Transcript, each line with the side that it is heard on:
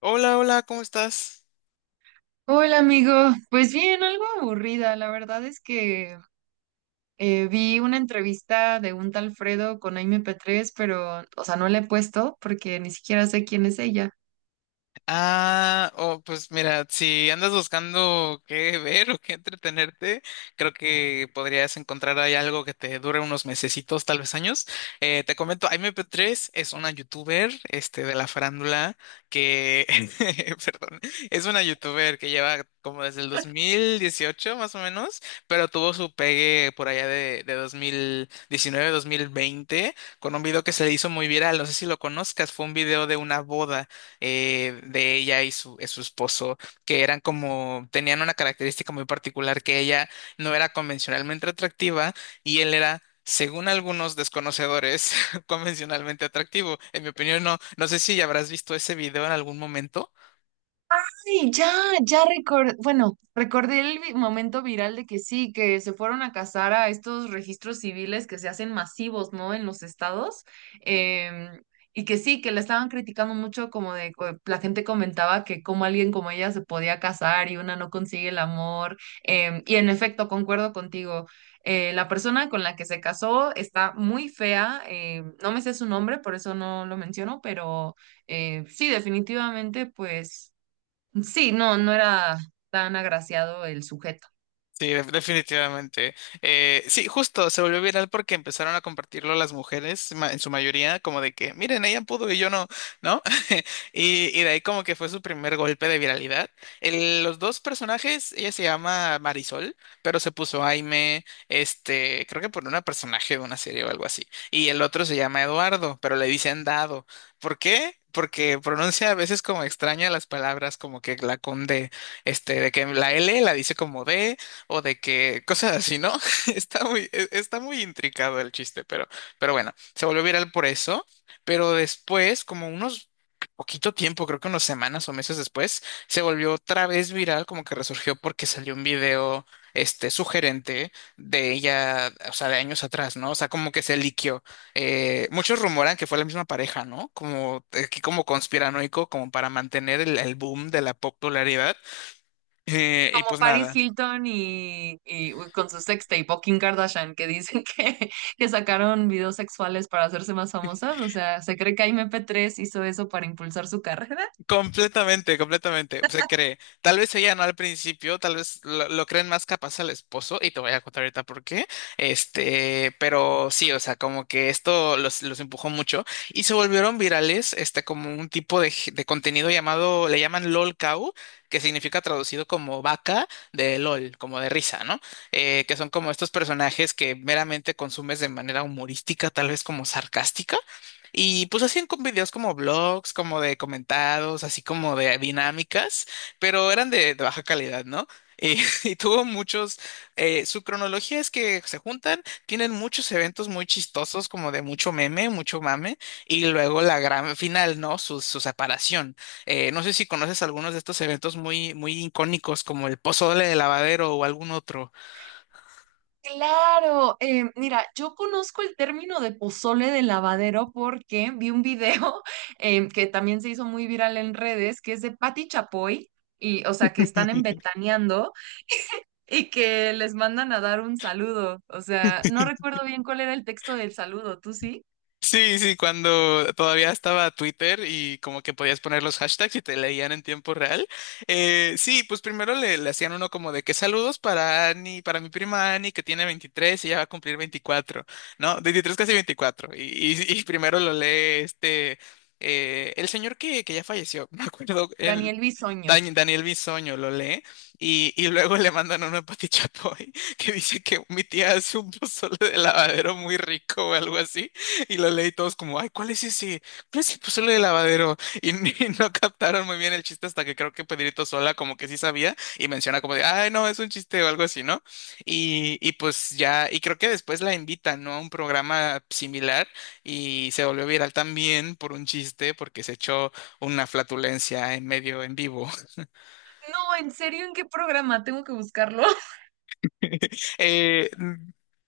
left: Hola, hola, ¿cómo estás?
right: Hola amigo, pues bien, algo aburrida. La verdad es que vi una entrevista de un tal Fredo con Aime P3, pero, o sea, no la he puesto porque ni siquiera sé quién es ella.
left: Ah, oh, pues mira, si andas buscando qué ver o qué entretenerte, creo que podrías encontrar ahí algo que te dure unos mesecitos, tal vez años. Te comento, imp tres es una youtuber, este, de la farándula que, perdón, es una youtuber que lleva como desde el 2018 más o menos, pero tuvo su pegue por allá de 2019, 2020 con un video que se le hizo muy viral, no sé si lo conozcas, fue un video de una boda de ella y y su esposo, que eran como, tenían una característica muy particular, que ella no era convencionalmente atractiva y él era... Según algunos desconocedores, convencionalmente atractivo. En mi opinión, no. No sé si habrás visto ese video en algún momento.
right: Ay, ya, ya recordé, bueno, recordé momento viral de que sí, que se fueron a cazar a estos registros civiles que se hacen masivos, ¿no? En los estados. em, y que sí, que la estaban criticando mucho, como de, la gente comentaba que como alguien como ella se podía casar y una no consigue el amor. Y en efecto, concuerdo contigo. La persona con la que se casó está muy fea, no me sé su nombre, por eso no lo menciono, pero sí, definitivamente, pues. Sí, no, no era tan agraciado el sujeto.
left: Sí, definitivamente. Sí, justo se volvió viral porque empezaron a compartirlo las mujeres, en su mayoría, como de que, miren, ella pudo y yo no, ¿no? Y de ahí como que fue su primer golpe de viralidad. Los dos personajes, ella se llama Marisol, pero se puso Aime, este, creo que por una personaje de una serie o algo así. Y el otro se llama Eduardo, pero le dicen Dado. ¿Por qué? Porque pronuncia a veces como extraña las palabras, como que la conde, este, de que la L la dice como D o de que cosas así, ¿no? Está muy, está muy intricado el chiste, pero bueno, se volvió viral por eso. Pero después, como unos poquito tiempo, creo que unas semanas o meses después, se volvió otra vez viral, como que resurgió porque salió un video, este, sugerente de ella, o sea, de años atrás, ¿no? O sea, como que se liqueó. Muchos rumoran que fue la misma pareja, ¿no? Como aquí como conspiranoico, como para mantener el boom de la popularidad. Y
right: Como
left: pues
right: Paris
left: nada.
right: Hilton y uy, con su sextape o Kim Kardashian, que dicen que sacaron videos sexuales para hacerse más famosas. O sea, ¿se cree que MP3 hizo eso para impulsar su carrera?
left: Completamente, completamente. Se cree. Tal vez ella no al principio, tal vez lo creen más capaz al esposo, y te voy a contar ahorita por qué. Este, pero sí, o sea, como que esto los empujó mucho y se volvieron virales, este, como un tipo de contenido llamado, le llaman LOL Cow, que significa traducido como vaca de LOL, como de risa, ¿no? Que son como estos personajes que meramente consumes de manera humorística, tal vez como sarcástica y pues hacían con videos como blogs, como de comentados, así como de dinámicas, pero eran de baja calidad, ¿no? Y, y tuvo muchos, su cronología es que se juntan, tienen muchos eventos muy chistosos, como de mucho meme, mucho mame, y luego la gran final, ¿no? Su separación. No sé si conoces algunos de estos eventos muy, muy icónicos, como el pozole de lavadero o algún otro.
right: Claro, mira, yo conozco el término de pozole de lavadero porque vi un video que también se hizo muy viral en redes, que es de Patti Chapoy, y, o sea, que están en Ventaneando y que les mandan a dar un saludo. O sea, no recuerdo bien cuál era el texto del saludo, ¿tú sí?
left: Sí, sí, cuando todavía estaba Twitter y como que podías poner los hashtags y te leían en tiempo real. Sí, pues primero le hacían uno como de que saludos para Ani, para mi prima Ani que tiene 23 y ya va a cumplir 24, ¿no? 23 casi 24. Y primero lo lee este, el señor que ya falleció, me acuerdo, el...
right: Daniel Bisoño.
left: Daniel Bisoño lo lee y luego le mandan uno a Pati Chapoy que dice que mi tía hace un pozole de lavadero muy rico o algo así. Y lo leí todos como, ay, ¿cuál es ese? ¿Cuál es el pozole de lavadero? Y, ni- no captaron muy bien el chiste hasta que creo que Pedrito Sola como que sí sabía y menciona como de, ay, no, es un chiste o algo así, ¿no? Y pues ya, y creo que después la invitan, ¿no? A un programa similar y se volvió viral también por un chiste porque se echó una flatulencia en medio en vivo.
right: No, en serio, ¿en qué programa? Tengo que buscarlo.
left: Eh,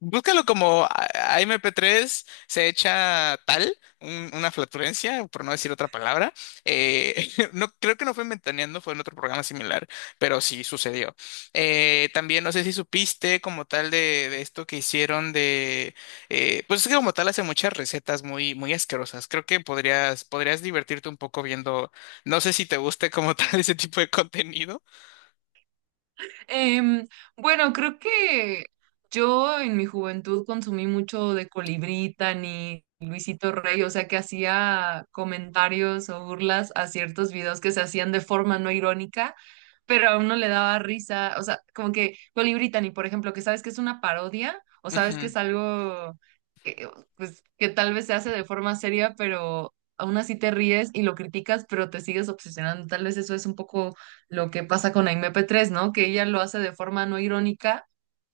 left: búscalo como AMP3 se echa tal, una flatulencia, por no decir otra palabra. No, creo que no fue en Ventaneando, fue en otro programa similar, pero sí sucedió. También no sé si supiste como tal de esto que hicieron de... pues es que como tal hace muchas recetas muy, muy asquerosas. Creo que podrías, podrías divertirte un poco viendo... No sé si te guste como tal ese tipo de contenido.
right: Em, bueno, creo que yo en mi juventud consumí mucho de Colibrí, ni Luisito Rey, o sea que hacía comentarios o burlas a ciertos videos que se hacían de forma no irónica, pero a uno le daba risa, o sea, como que Colibrí, ni por ejemplo, que sabes que es una parodia o sabes que
left: Ujú.
right: es algo que, pues, que tal vez se hace de forma seria, pero aún así te ríes y lo criticas, pero te sigues obsesionando. Tal vez eso es un poco lo que pasa con Aimee P3, ¿no? Que ella lo hace de forma no irónica,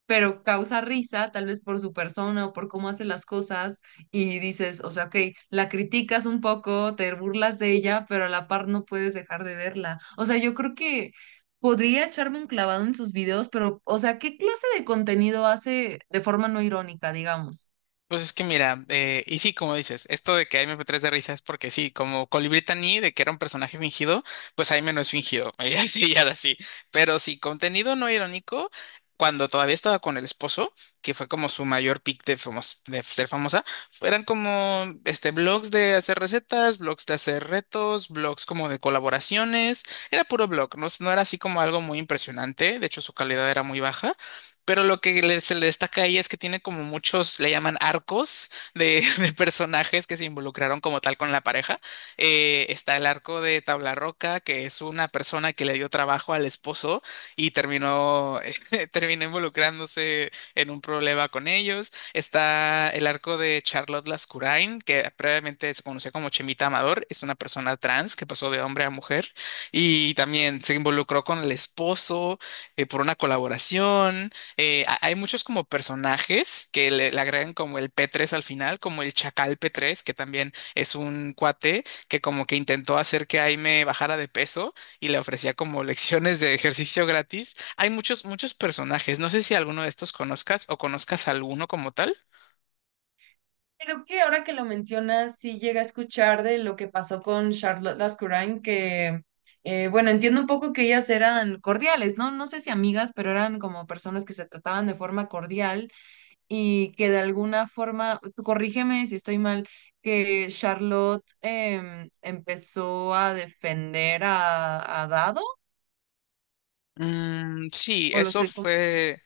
right: pero causa risa, tal vez por su persona o por cómo hace las cosas, y dices, o sea, ok, la criticas un poco, te burlas de ella, pero a la par no puedes dejar de verla. O sea, yo creo que podría echarme un clavado en sus videos, pero, o sea, ¿qué clase de contenido hace de forma no irónica, digamos?
left: Pues es que mira, y sí, como dices, esto de que MP3 de risa es porque sí, como Colibrí Taní, de que era un personaje fingido, pues Jaime no es fingido, ella sí, ella ahora sí. Pero sí, contenido no irónico, cuando todavía estaba con el esposo, que fue como su mayor pick de ser famosa, eran como este, blogs de hacer recetas, blogs de hacer retos, blogs como de colaboraciones, era puro blog, no, no era así como algo muy impresionante, de hecho su calidad era muy baja pero lo que se le destaca ahí es que tiene como muchos, le llaman arcos de, de personajes que se involucraron como tal con la pareja. Está el arco de Tablarroca, que es una persona que le dio trabajo al esposo y terminó, terminó involucrándose en un problema con ellos. Está el arco de Charlotte Lascurain, que previamente se conocía como Chemita Amador, es una persona trans que pasó de hombre a mujer y también se involucró con el esposo por una colaboración hay muchos como personajes que le agregan como el P3 al final, como el Chacal P3 que también es un cuate que como que intentó hacer que Aime bajara de peso y le ofrecía como lecciones de ejercicio gratis. Hay muchos, muchos personajes. No sé si alguno de estos conozcas o conozcas alguno como tal.
right: Creo que ahora que lo mencionas, sí llega a escuchar de lo que pasó con Charlotte Lascurain, que, bueno, entiendo un poco que ellas eran cordiales, ¿no? No sé si amigas, pero eran como personas que se trataban de forma cordial y que de alguna forma, tú corrígeme si estoy mal, que Charlotte empezó a defender a Dado,
left: Mm, sí,
right: o lo
left: eso
right: estoy confundiendo.
left: fue.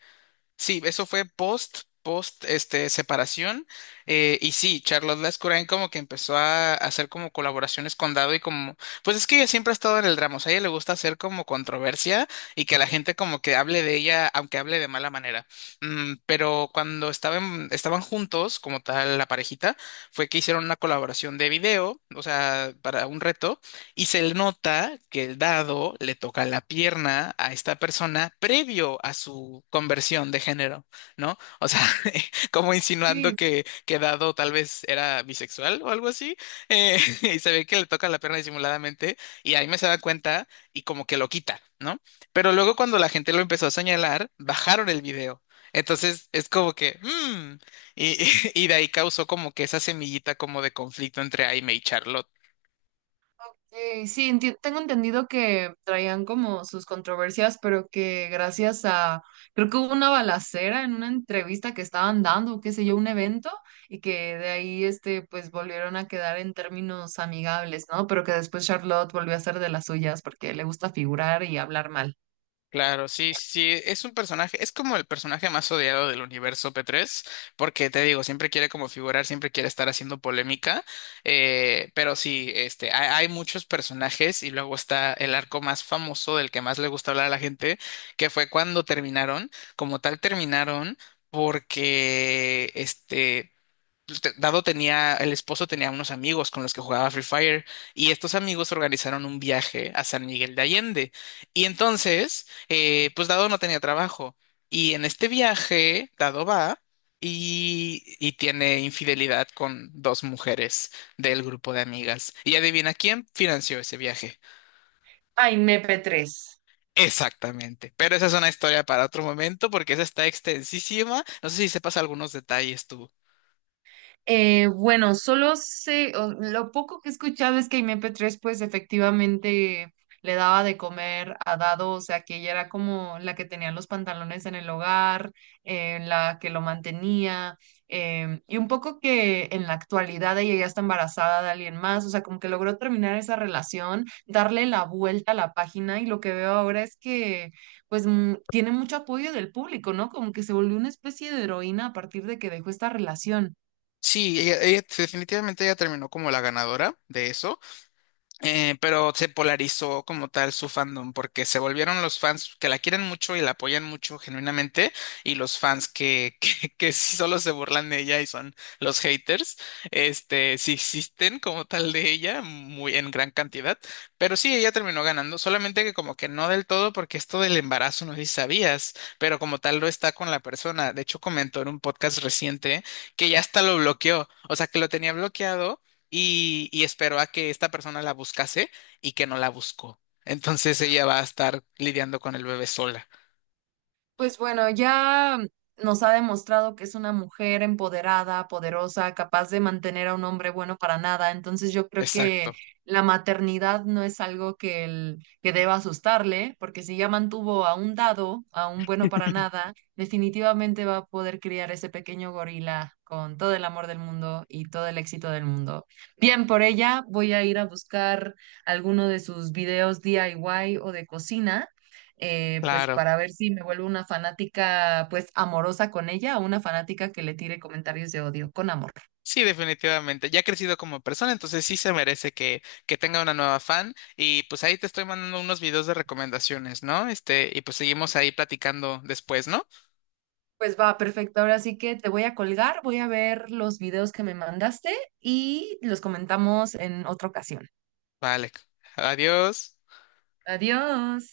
left: Sí, eso fue post, este, separación. Y sí, Charlotte Lascurain como que empezó a hacer como colaboraciones con Dado y como, pues es que ella siempre ha estado en el drama, o sea, a ella le gusta hacer como controversia y que la gente como que hable de ella, aunque hable de mala manera. Pero cuando estaban juntos, como tal, la parejita, fue que hicieron una colaboración de video, o sea, para un reto, y se le nota que el dado le toca la pierna a esta persona previo a su conversión de género, ¿no? O sea, como insinuando que dado tal vez era bisexual o algo así, y se ve que le toca la pierna disimuladamente y ahí me se da cuenta y como que lo quita, ¿no? Pero luego cuando la gente lo empezó a señalar, bajaron el video. Entonces es como que, y, y de ahí causó como que esa semillita como de conflicto entre Aime y Charlotte.
right: Sí, tengo entendido que traían como sus controversias, pero que gracias a, creo que hubo una balacera en una entrevista que estaban dando, qué sé yo, un evento, y que de ahí, este, pues volvieron a quedar en términos amigables, ¿no? Pero que después Charlotte volvió a ser de las suyas porque le gusta figurar y hablar mal.
left: Claro, sí, sí, sí, es un personaje, es como el personaje más odiado del universo P3, porque te digo, siempre quiere como figurar, siempre quiere estar haciendo polémica, pero sí, este, hay muchos personajes y luego está el arco más famoso del que más le gusta hablar a la gente, que fue cuando terminaron, como tal terminaron, porque, este, Dado tenía, el esposo tenía unos amigos con los que jugaba Free Fire y estos amigos organizaron un viaje a San Miguel de Allende. Y entonces, pues Dado no tenía trabajo. Y en este viaje, Dado va y tiene infidelidad con dos mujeres del grupo de amigas. Y adivina quién financió ese viaje.
right: Ay, MP3.
left: Exactamente. Pero esa es una historia para otro momento porque esa está extensísima. No sé si sepas algunos detalles.
right: Bueno, solo sé, lo poco que he escuchado es que MP3 pues efectivamente le daba de comer a Dado, o sea que ella era como la que tenía los pantalones en el hogar, la que lo mantenía, y un poco que en la actualidad ella ya está embarazada de alguien más, o sea, como que logró terminar esa relación, darle la vuelta a la página y lo que veo ahora es que pues tiene mucho apoyo del público, ¿no? Como que se volvió una especie de heroína a partir de que dejó esta relación.
left: Sí, definitivamente ella terminó como la ganadora de eso. Pero se polarizó como tal su fandom, porque se volvieron los fans que la quieren mucho y la apoyan mucho genuinamente, y los fans que, que sí solo se burlan de ella y son los haters, este, sí existen como tal de ella, muy en gran cantidad, pero sí, ella terminó ganando, solamente que como que no del todo, porque esto del embarazo no sé si sabías, pero como tal no está con la persona, de hecho comentó en un podcast reciente que ya hasta lo bloqueó, o sea que lo tenía bloqueado y esperó a que esta persona la buscase y que no la buscó. Entonces ella va a estar lidiando con el bebé sola.
right: Pues bueno, ya nos ha demostrado que es una mujer empoderada, poderosa, capaz de mantener a un hombre bueno para nada. Entonces yo creo
left: Exacto.
right: que la maternidad no es algo que, que deba asustarle, porque si ya mantuvo a un dado, a un bueno para nada, definitivamente va a poder criar ese pequeño gorila con todo el amor del mundo y todo el éxito del mundo. Bien, por ella voy a ir a buscar alguno de sus videos DIY o de cocina pues
left: Claro.
right: para ver si me vuelvo una fanática pues amorosa con ella o una fanática que le tire comentarios de odio con amor.
left: Sí, definitivamente. Ya ha crecido como persona, entonces sí se merece que tenga una nueva fan. Y pues ahí te estoy mandando unos videos de recomendaciones, ¿no? Este, y pues seguimos ahí platicando después, ¿no?
right: Pues va, perfecto. Ahora sí que te voy a colgar, voy a ver los videos que me mandaste y los comentamos en otra ocasión.
left: Vale. Adiós.
right: Adiós.